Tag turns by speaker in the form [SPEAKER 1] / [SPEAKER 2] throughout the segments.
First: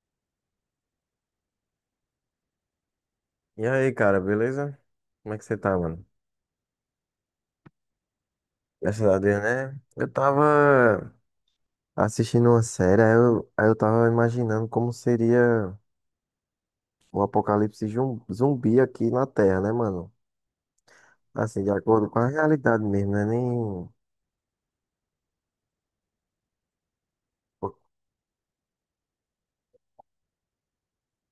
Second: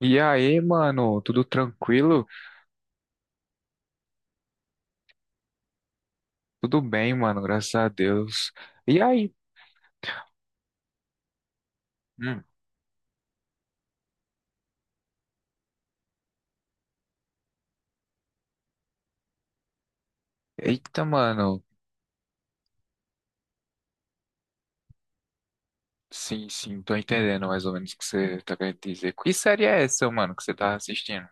[SPEAKER 1] E aí, mano, tudo tranquilo?
[SPEAKER 2] E aí, cara, beleza? Como é que você tá, mano?
[SPEAKER 1] Tudo bem, mano, graças a Deus. E
[SPEAKER 2] Graças a
[SPEAKER 1] aí?
[SPEAKER 2] Deus, né? Eu tava
[SPEAKER 1] Hum.
[SPEAKER 2] assistindo uma série, aí eu tava imaginando como seria o apocalipse zumbi aqui na Terra, né, mano?
[SPEAKER 1] Eita, mano.
[SPEAKER 2] Assim, de acordo com a realidade mesmo, né? Nem
[SPEAKER 1] Sim, sim, tô entendendo mais ou menos o que você tá querendo dizer. Que série é essa, mano, que você tá assistindo?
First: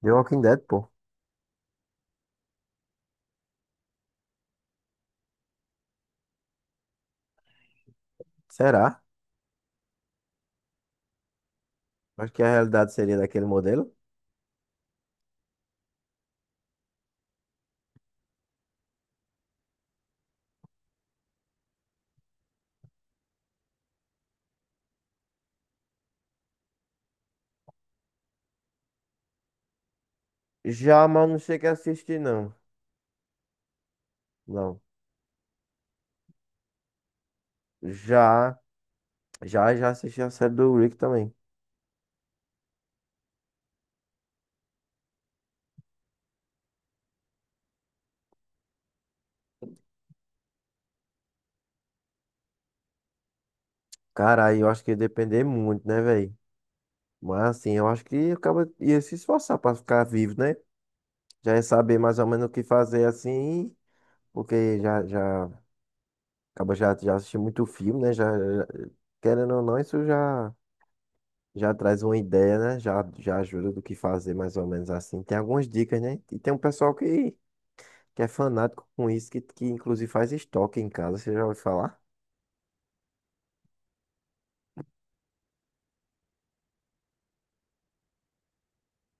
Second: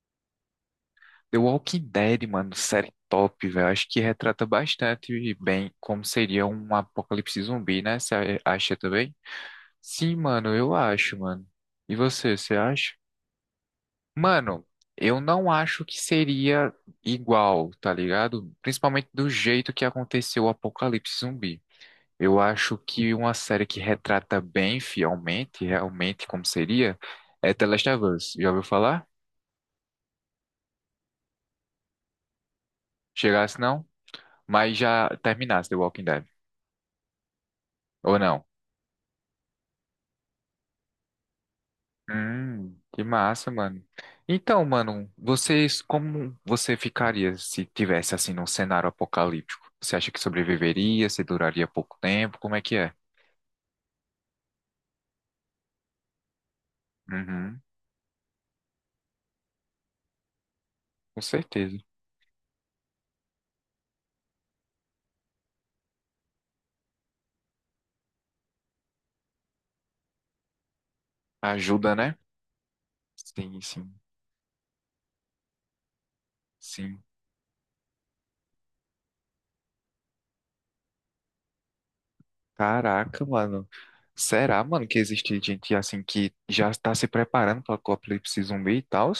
[SPEAKER 2] The Walking Dead, pô.
[SPEAKER 1] The Walking Dead, mano, série top, velho. Acho que retrata bastante bem como seria um apocalipse zumbi, né? Você acha
[SPEAKER 2] Será?
[SPEAKER 1] também? Sim, mano, eu acho, mano. E
[SPEAKER 2] Acho
[SPEAKER 1] você,
[SPEAKER 2] que a
[SPEAKER 1] você acha?
[SPEAKER 2] realidade seria daquele modelo.
[SPEAKER 1] Mano, eu não acho que seria igual, tá ligado? Principalmente do jeito que aconteceu o Apocalipse Zumbi. Eu acho que uma série que retrata bem fielmente, realmente como seria, é The Last of Us. Já ouviu falar?
[SPEAKER 2] Já, mas não cheguei a assistir, não.
[SPEAKER 1] Chegasse não? Mas
[SPEAKER 2] Não.
[SPEAKER 1] já terminasse The Walking Dead. Ou não?
[SPEAKER 2] Já, já assisti a série do Rick também.
[SPEAKER 1] Que massa, mano. Então, mano, vocês, como você ficaria se tivesse assim num cenário apocalíptico? Você acha que sobreviveria? Você duraria pouco tempo? Como é que é?
[SPEAKER 2] Cara, aí eu acho que ia depender muito, né, velho? Mas
[SPEAKER 1] Uhum,
[SPEAKER 2] assim, eu acho que acaba ia se esforçar para ficar vivo, né?
[SPEAKER 1] com
[SPEAKER 2] Já ia
[SPEAKER 1] certeza.
[SPEAKER 2] saber mais ou menos o que fazer assim, porque já acaba já assisti muito filme, né? Querendo ou não, isso já
[SPEAKER 1] Ajuda,
[SPEAKER 2] traz
[SPEAKER 1] né?
[SPEAKER 2] uma ideia, né? Já
[SPEAKER 1] Sim,
[SPEAKER 2] ajuda do
[SPEAKER 1] sim,
[SPEAKER 2] que fazer mais ou menos assim. Tem algumas dicas, né? E tem um pessoal
[SPEAKER 1] sim.
[SPEAKER 2] que é fanático com isso, que inclusive faz estoque em casa, você já ouviu falar?
[SPEAKER 1] Caraca, mano. Será, mano, que existe gente assim que já está se preparando para o apocalipse zumbi e tal?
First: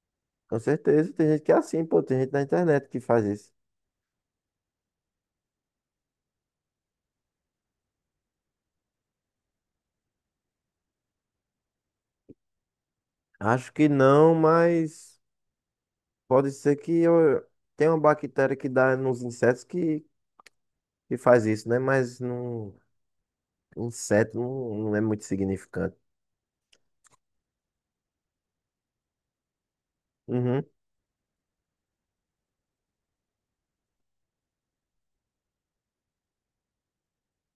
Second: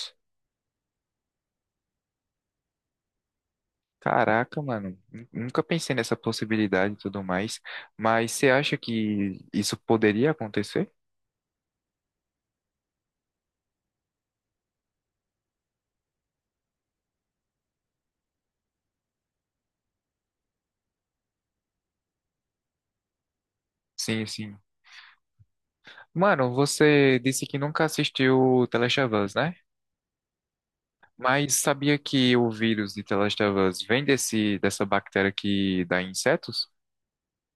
[SPEAKER 2] Com certeza, tem gente que é assim, pô, tem gente na internet que faz isso.
[SPEAKER 1] Caraca, mano. Nunca pensei nessa possibilidade e tudo mais. Mas você acha que isso poderia acontecer?
[SPEAKER 2] Acho que não, mas pode ser que eu tenha uma bactéria que dá nos insetos que faz isso, né? Mas não,
[SPEAKER 1] Sim,
[SPEAKER 2] inseto
[SPEAKER 1] sim.
[SPEAKER 2] não, não é muito significante.
[SPEAKER 1] Mano, você disse que nunca assistiu Telechavas, né?
[SPEAKER 2] Uhum.
[SPEAKER 1] Mas sabia que o vírus de Telechavas vem dessa bactéria que dá em insetos?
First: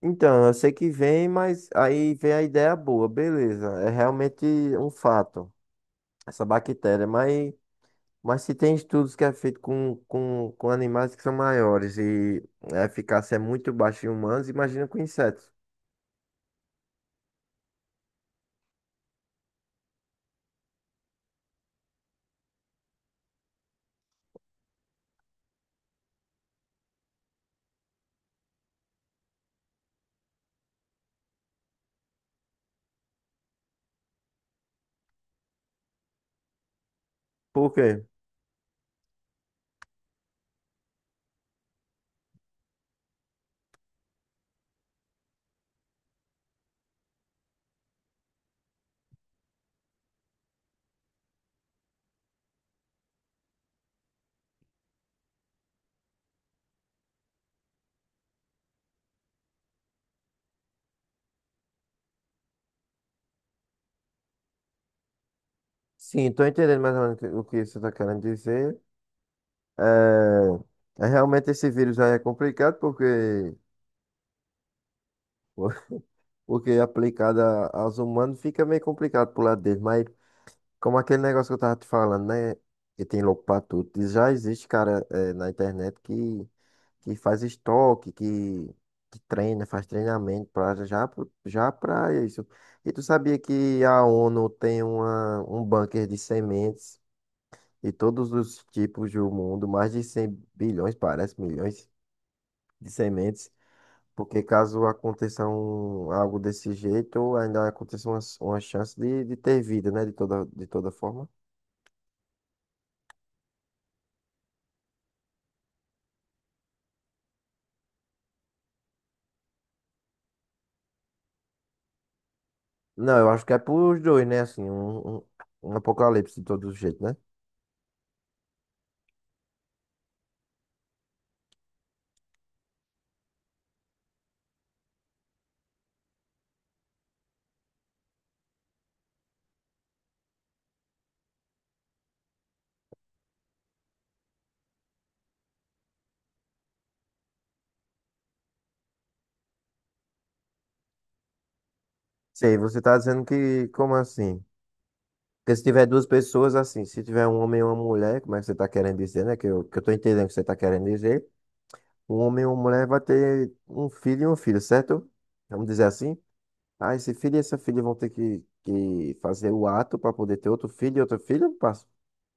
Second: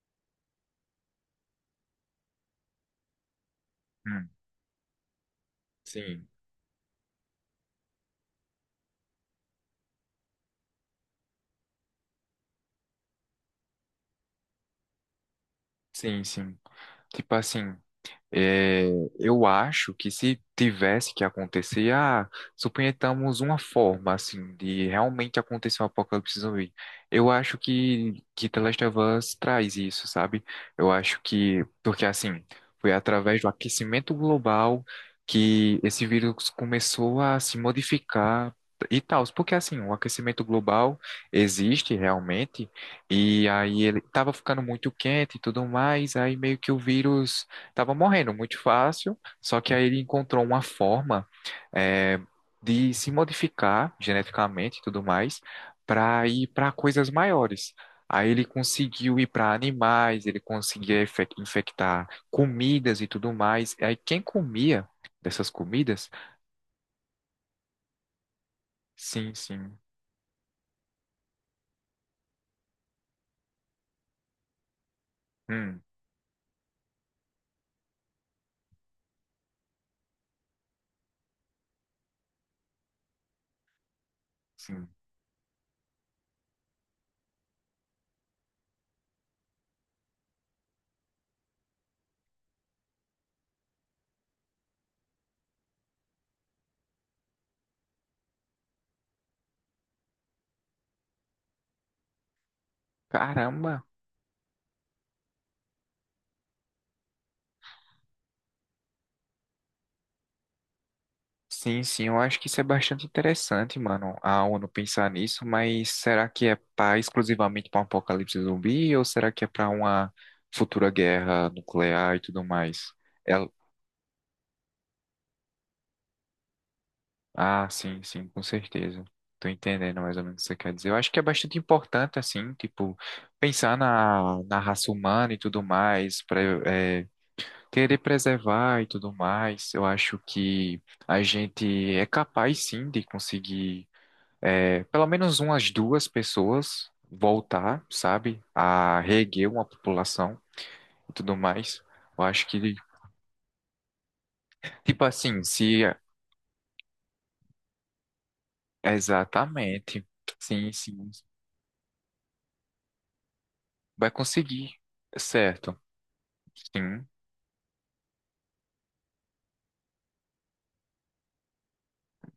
[SPEAKER 2] Então, eu sei que vem, mas aí vem a ideia boa, beleza. É
[SPEAKER 1] Hum,
[SPEAKER 2] realmente um fato,
[SPEAKER 1] sim.
[SPEAKER 2] essa bactéria. Mas se tem estudos que é feito com animais que são maiores e a eficácia é muito baixa em humanos, imagina com insetos.
[SPEAKER 1] Sim, sim. Tipo assim, é, eu acho que se tivesse que acontecer, ah, suponhamos uma forma assim de realmente acontecer um apocalipse zumbi. Eu acho que The Last of Us traz isso, sabe? Eu acho que porque assim foi através do aquecimento global que esse vírus começou a se
[SPEAKER 2] Por quê?
[SPEAKER 1] modificar e tal. Porque assim o aquecimento global existe realmente e aí ele estava ficando muito quente e tudo mais, aí meio que o vírus tava morrendo muito fácil, só que aí ele encontrou uma forma, é, de se modificar geneticamente e tudo mais para ir para coisas maiores. Aí ele conseguiu ir para animais, ele conseguia infectar comidas e tudo mais. Aí quem comia dessas comidas?
[SPEAKER 2] Sim, tô entendendo mais ou menos o que você está querendo dizer.
[SPEAKER 1] Sim, sim.
[SPEAKER 2] É realmente esse vírus aí é complicado porque,
[SPEAKER 1] Hum,
[SPEAKER 2] porque aplicado aos humanos fica meio complicado pro lado deles. Mas como aquele negócio que eu tava te falando, né? Que tem louco pra tudo. E já existe,
[SPEAKER 1] sim.
[SPEAKER 2] cara, é, na internet que faz estoque, que treina, faz treinamento pra, já, já pra isso. E tu sabia que a ONU tem uma, um bunker de sementes de todos os tipos do mundo, mais de 100 bilhões, parece, milhões de sementes.
[SPEAKER 1] Caramba!
[SPEAKER 2] Porque caso aconteça um, algo desse jeito, ainda aconteça uma chance de ter vida, né? De toda forma.
[SPEAKER 1] Sim, sim, eu acho que isso é bastante interessante, mano, a ONU pensar nisso, mas será que é para exclusivamente para um apocalipse zumbi ou será que é para uma futura guerra nuclear e tudo mais?
[SPEAKER 2] Não, eu acho
[SPEAKER 1] Ela-
[SPEAKER 2] que é pros dois, né? Assim, um apocalipse de todo jeito, né?
[SPEAKER 1] Ah, sim, sim, com certeza. Tô entendendo mais ou menos o que você quer dizer. Eu acho que é bastante importante, assim, tipo, pensar na raça humana e tudo mais, pra, é, querer preservar e tudo mais. Eu acho que a gente é capaz, sim, de conseguir. É, pelo menos umas duas pessoas voltar, sabe, a reerguer uma população e tudo mais. Eu acho
[SPEAKER 2] Sei,
[SPEAKER 1] que,
[SPEAKER 2] você tá dizendo que, como assim?
[SPEAKER 1] tipo assim,
[SPEAKER 2] Porque se
[SPEAKER 1] se
[SPEAKER 2] tiver duas pessoas, assim, se tiver um homem e uma mulher, como é que você tá querendo dizer, né? Que eu tô
[SPEAKER 1] exatamente,
[SPEAKER 2] entendendo o que você tá
[SPEAKER 1] sim,
[SPEAKER 2] querendo
[SPEAKER 1] sim,
[SPEAKER 2] dizer. Um homem e uma mulher vai ter um
[SPEAKER 1] vai
[SPEAKER 2] filho e uma filha,
[SPEAKER 1] conseguir,
[SPEAKER 2] certo? Vamos
[SPEAKER 1] certo?
[SPEAKER 2] dizer assim? Ah,
[SPEAKER 1] Sim,
[SPEAKER 2] esse filho e essa filha vão ter que fazer o ato para poder ter outro filho e outro filho.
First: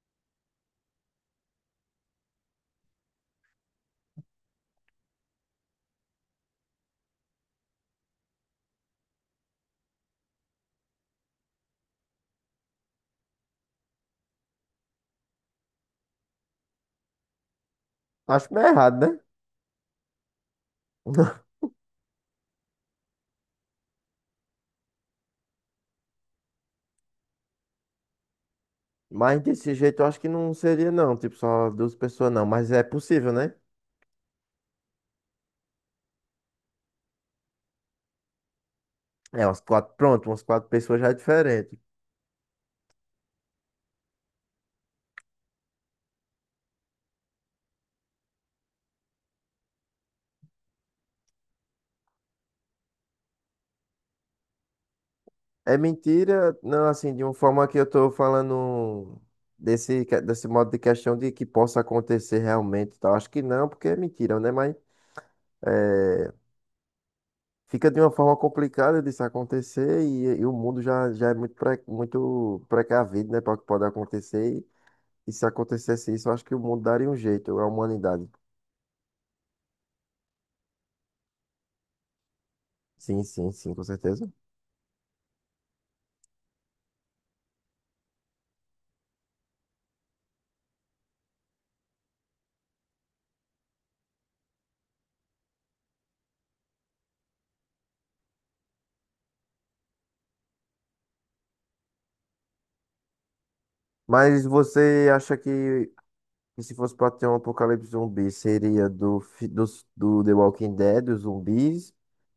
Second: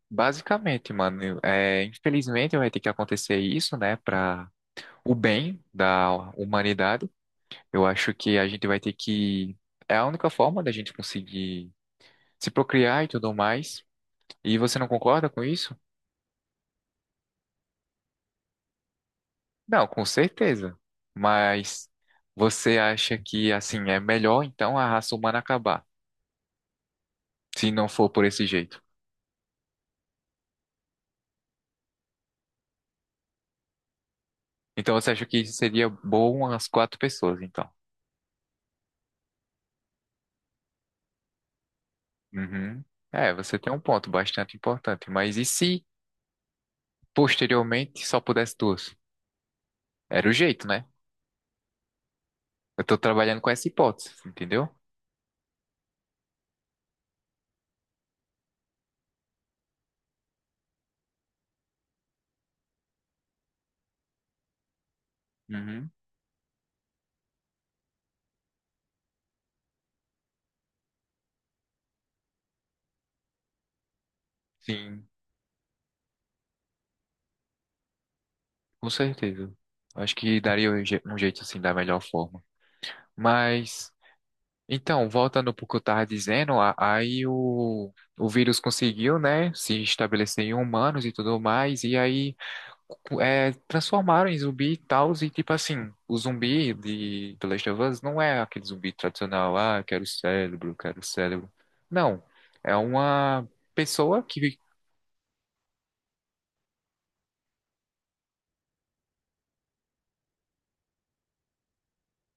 [SPEAKER 1] basicamente, mano, infelizmente vai ter que acontecer isso, né, para o bem da humanidade. Eu acho que a gente vai ter que, é a única forma da gente conseguir se procriar e tudo mais. E você não concorda com isso?
[SPEAKER 2] Acho meio errado, né?
[SPEAKER 1] Não, com certeza. Mas você acha que assim é melhor então a raça humana acabar, se não for por esse jeito?
[SPEAKER 2] Mas desse jeito eu acho que não seria, não. Tipo, só duas pessoas, não. Mas é possível, né?
[SPEAKER 1] Então você acha que seria bom as quatro pessoas, então?
[SPEAKER 2] É, umas quatro, pronto, umas quatro pessoas já é diferente.
[SPEAKER 1] Uhum. É, você tem um ponto bastante importante. Mas e se posteriormente só pudesse duas? Era o jeito, né? Eu tô trabalhando com essa hipótese, entendeu?
[SPEAKER 2] É mentira, não, assim, de uma forma que eu tô falando desse modo de questão de que possa acontecer realmente, e tal. Acho que não, porque é mentira, né? Mas
[SPEAKER 1] Uhum.
[SPEAKER 2] é, fica de uma forma complicada disso acontecer e o mundo já é muito, muito precavido, né, para o que pode acontecer. E,
[SPEAKER 1] Sim,
[SPEAKER 2] e se acontecesse isso, eu acho que o mundo daria um jeito, a humanidade.
[SPEAKER 1] com certeza. Acho que daria um um jeito assim da melhor forma.
[SPEAKER 2] Sim, sim, sim, com
[SPEAKER 1] Mas
[SPEAKER 2] certeza.
[SPEAKER 1] então, voltando para o que eu estava dizendo, aí o vírus conseguiu, né, se estabelecer em humanos e tudo mais, e aí transformaram em zumbi e tal, e tipo assim, o zumbi de The Last of Us não é aquele zumbi tradicional, ah, quero cérebro, quero cérebro. Não, é uma pessoa
[SPEAKER 2] Mas
[SPEAKER 1] que...
[SPEAKER 2] você acha que se fosse pra ter um apocalipse zumbi, seria dos do The Walking Dead, dos zumbis,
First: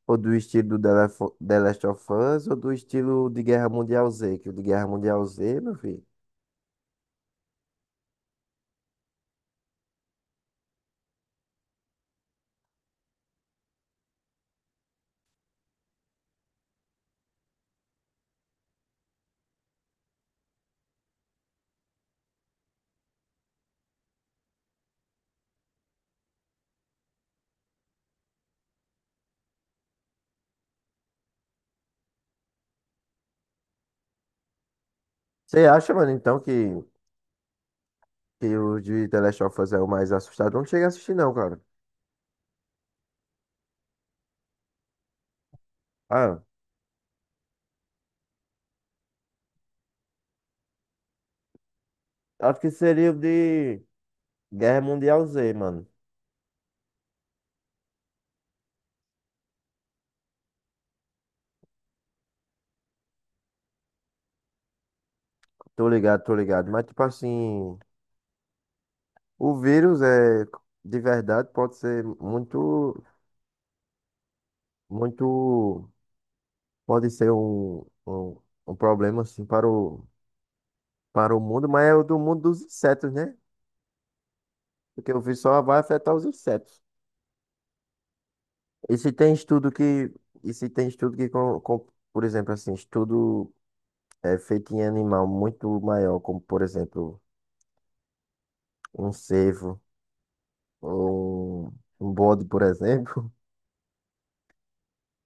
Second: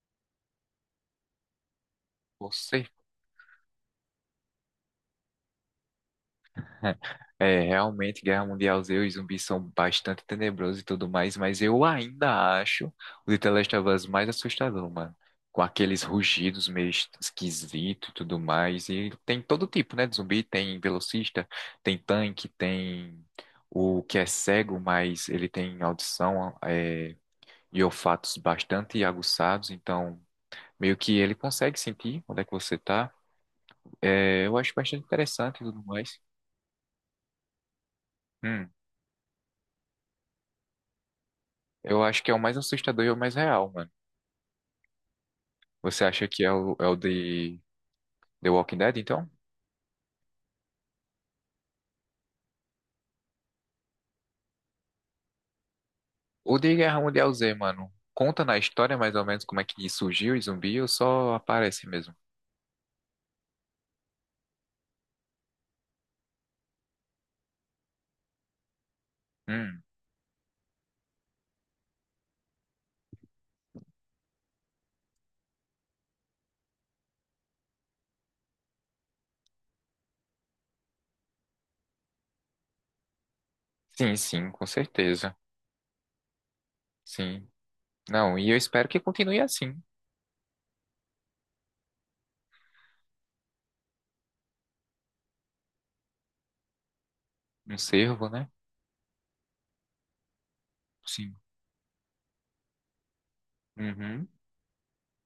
[SPEAKER 2] ou do estilo do The Last of Us, ou do
[SPEAKER 1] Você?
[SPEAKER 2] estilo de Guerra Mundial Z? Que o de Guerra Mundial Z, meu filho.
[SPEAKER 1] É, realmente, Guerra Mundial Z, os zumbis são bastante tenebrosos e tudo mais, mas eu ainda acho o The Last of Us mais assustador, mano. Com aqueles rugidos meio esquisitos e tudo mais. E tem todo tipo, né, de zumbi. Tem velocista, tem tanque, tem o que é cego, mas ele tem audição, e olfatos bastante aguçados. Então, meio que ele consegue sentir onde é que você tá. É, eu acho bastante interessante e
[SPEAKER 2] Você
[SPEAKER 1] tudo
[SPEAKER 2] acha, mano,
[SPEAKER 1] mais.
[SPEAKER 2] então, que
[SPEAKER 1] Hum.
[SPEAKER 2] o de The Last of Us é o mais assustador? Não cheguei a assistir, não, cara.
[SPEAKER 1] Eu acho que é o mais assustador e o mais real, mano. Você acha
[SPEAKER 2] Ah,
[SPEAKER 1] que é é o de The Walking Dead, então?
[SPEAKER 2] acho que seria o de Guerra Mundial Z, mano.
[SPEAKER 1] O de Guerra Mundial Z, mano, conta na história mais ou menos como é que surgiu o zumbi ou só aparece mesmo?
[SPEAKER 2] Tô ligado, tô ligado. Mas, tipo assim. O
[SPEAKER 1] Hum,
[SPEAKER 2] vírus é de verdade pode ser muito, muito, pode ser um problema assim para o mundo, mas é o do mundo dos insetos, né?
[SPEAKER 1] sim, sim, com
[SPEAKER 2] Porque o
[SPEAKER 1] certeza.
[SPEAKER 2] vírus só vai afetar os insetos.
[SPEAKER 1] Sim. Não, e eu espero
[SPEAKER 2] E
[SPEAKER 1] que
[SPEAKER 2] se tem
[SPEAKER 1] continue
[SPEAKER 2] estudo
[SPEAKER 1] assim.
[SPEAKER 2] que, e se tem estudo que, por exemplo, assim, estudo feito em animal muito maior, como por exemplo
[SPEAKER 1] Um servo, né?
[SPEAKER 2] um cervo
[SPEAKER 1] Sim.
[SPEAKER 2] ou um bode, por exemplo.
[SPEAKER 1] Uhum.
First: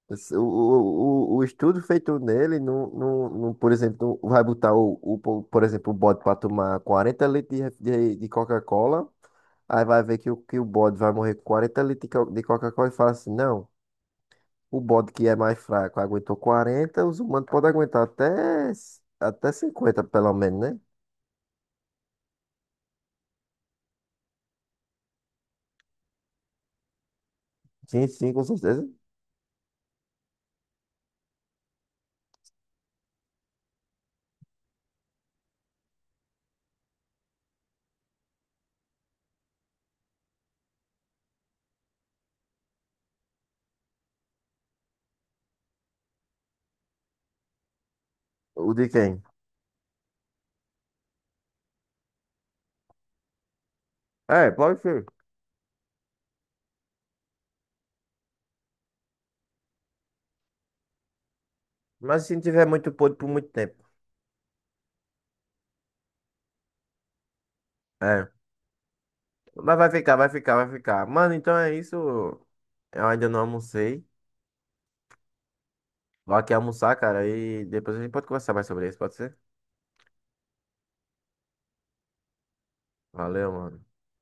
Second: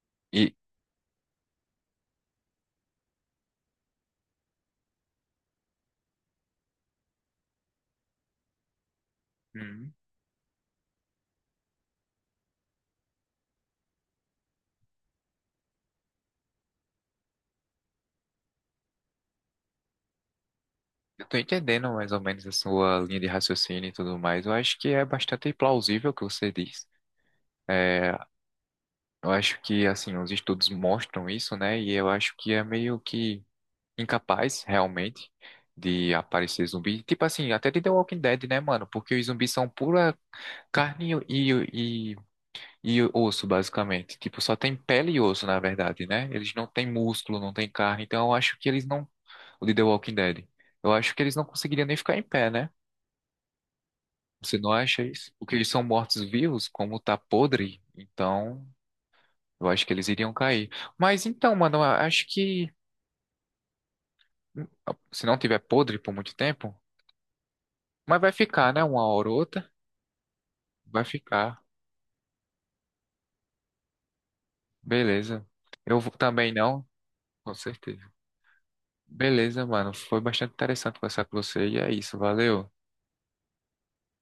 [SPEAKER 2] O,
[SPEAKER 1] E
[SPEAKER 2] o, o o estudo feito nele, não, por exemplo, não vai botar por exemplo, o bode para tomar 40 litros de Coca-Cola, aí
[SPEAKER 1] uhum.
[SPEAKER 2] vai ver que o, bode vai morrer com 40 litros de Coca-Cola e fala assim, não, o bode que é mais fraco aguentou 40, os humanos podem aguentar até 50 pelo menos, né?
[SPEAKER 1] Eu tô entendendo mais ou menos a sua linha de raciocínio e tudo mais. Eu acho que é bastante plausível o que você diz.
[SPEAKER 2] Sim,
[SPEAKER 1] É,
[SPEAKER 2] sim, com certeza.
[SPEAKER 1] eu acho que, assim, os estudos mostram isso, né? E eu acho que é meio que incapaz, realmente, de aparecer zumbi. Tipo assim, até de The Walking Dead, né, mano? Porque os zumbis são pura carne e e osso, basicamente. Tipo, só tem pele e osso, na verdade, né? Eles não têm músculo, não têm carne. Então eu acho que
[SPEAKER 2] O
[SPEAKER 1] eles
[SPEAKER 2] de
[SPEAKER 1] não...
[SPEAKER 2] quem?
[SPEAKER 1] O de The Walking Dead. Eu acho que eles não conseguiriam nem ficar em pé, né?
[SPEAKER 2] É,
[SPEAKER 1] Você não
[SPEAKER 2] pode
[SPEAKER 1] acha
[SPEAKER 2] ser.
[SPEAKER 1] isso? Porque eles são mortos-vivos, como tá podre, então... Eu acho que eles iriam cair. Mas então, mano, eu
[SPEAKER 2] Mas
[SPEAKER 1] acho
[SPEAKER 2] se não tiver
[SPEAKER 1] que
[SPEAKER 2] muito podre por muito tempo.
[SPEAKER 1] hum, se não tiver podre por muito tempo, mas vai
[SPEAKER 2] É.
[SPEAKER 1] ficar, né? Uma hora ou outra,
[SPEAKER 2] Mas vai ficar, vai ficar, vai
[SPEAKER 1] vai
[SPEAKER 2] ficar. Mano, então
[SPEAKER 1] ficar.
[SPEAKER 2] é isso. Eu ainda não almocei.
[SPEAKER 1] Beleza.
[SPEAKER 2] Vou
[SPEAKER 1] Também
[SPEAKER 2] aqui
[SPEAKER 1] não,
[SPEAKER 2] almoçar, cara,
[SPEAKER 1] com
[SPEAKER 2] e depois a
[SPEAKER 1] certeza.
[SPEAKER 2] gente pode conversar mais sobre isso, pode ser?
[SPEAKER 1] Beleza, mano. Foi bastante interessante conversar com você e é isso. Valeu.
[SPEAKER 2] Valeu, mano.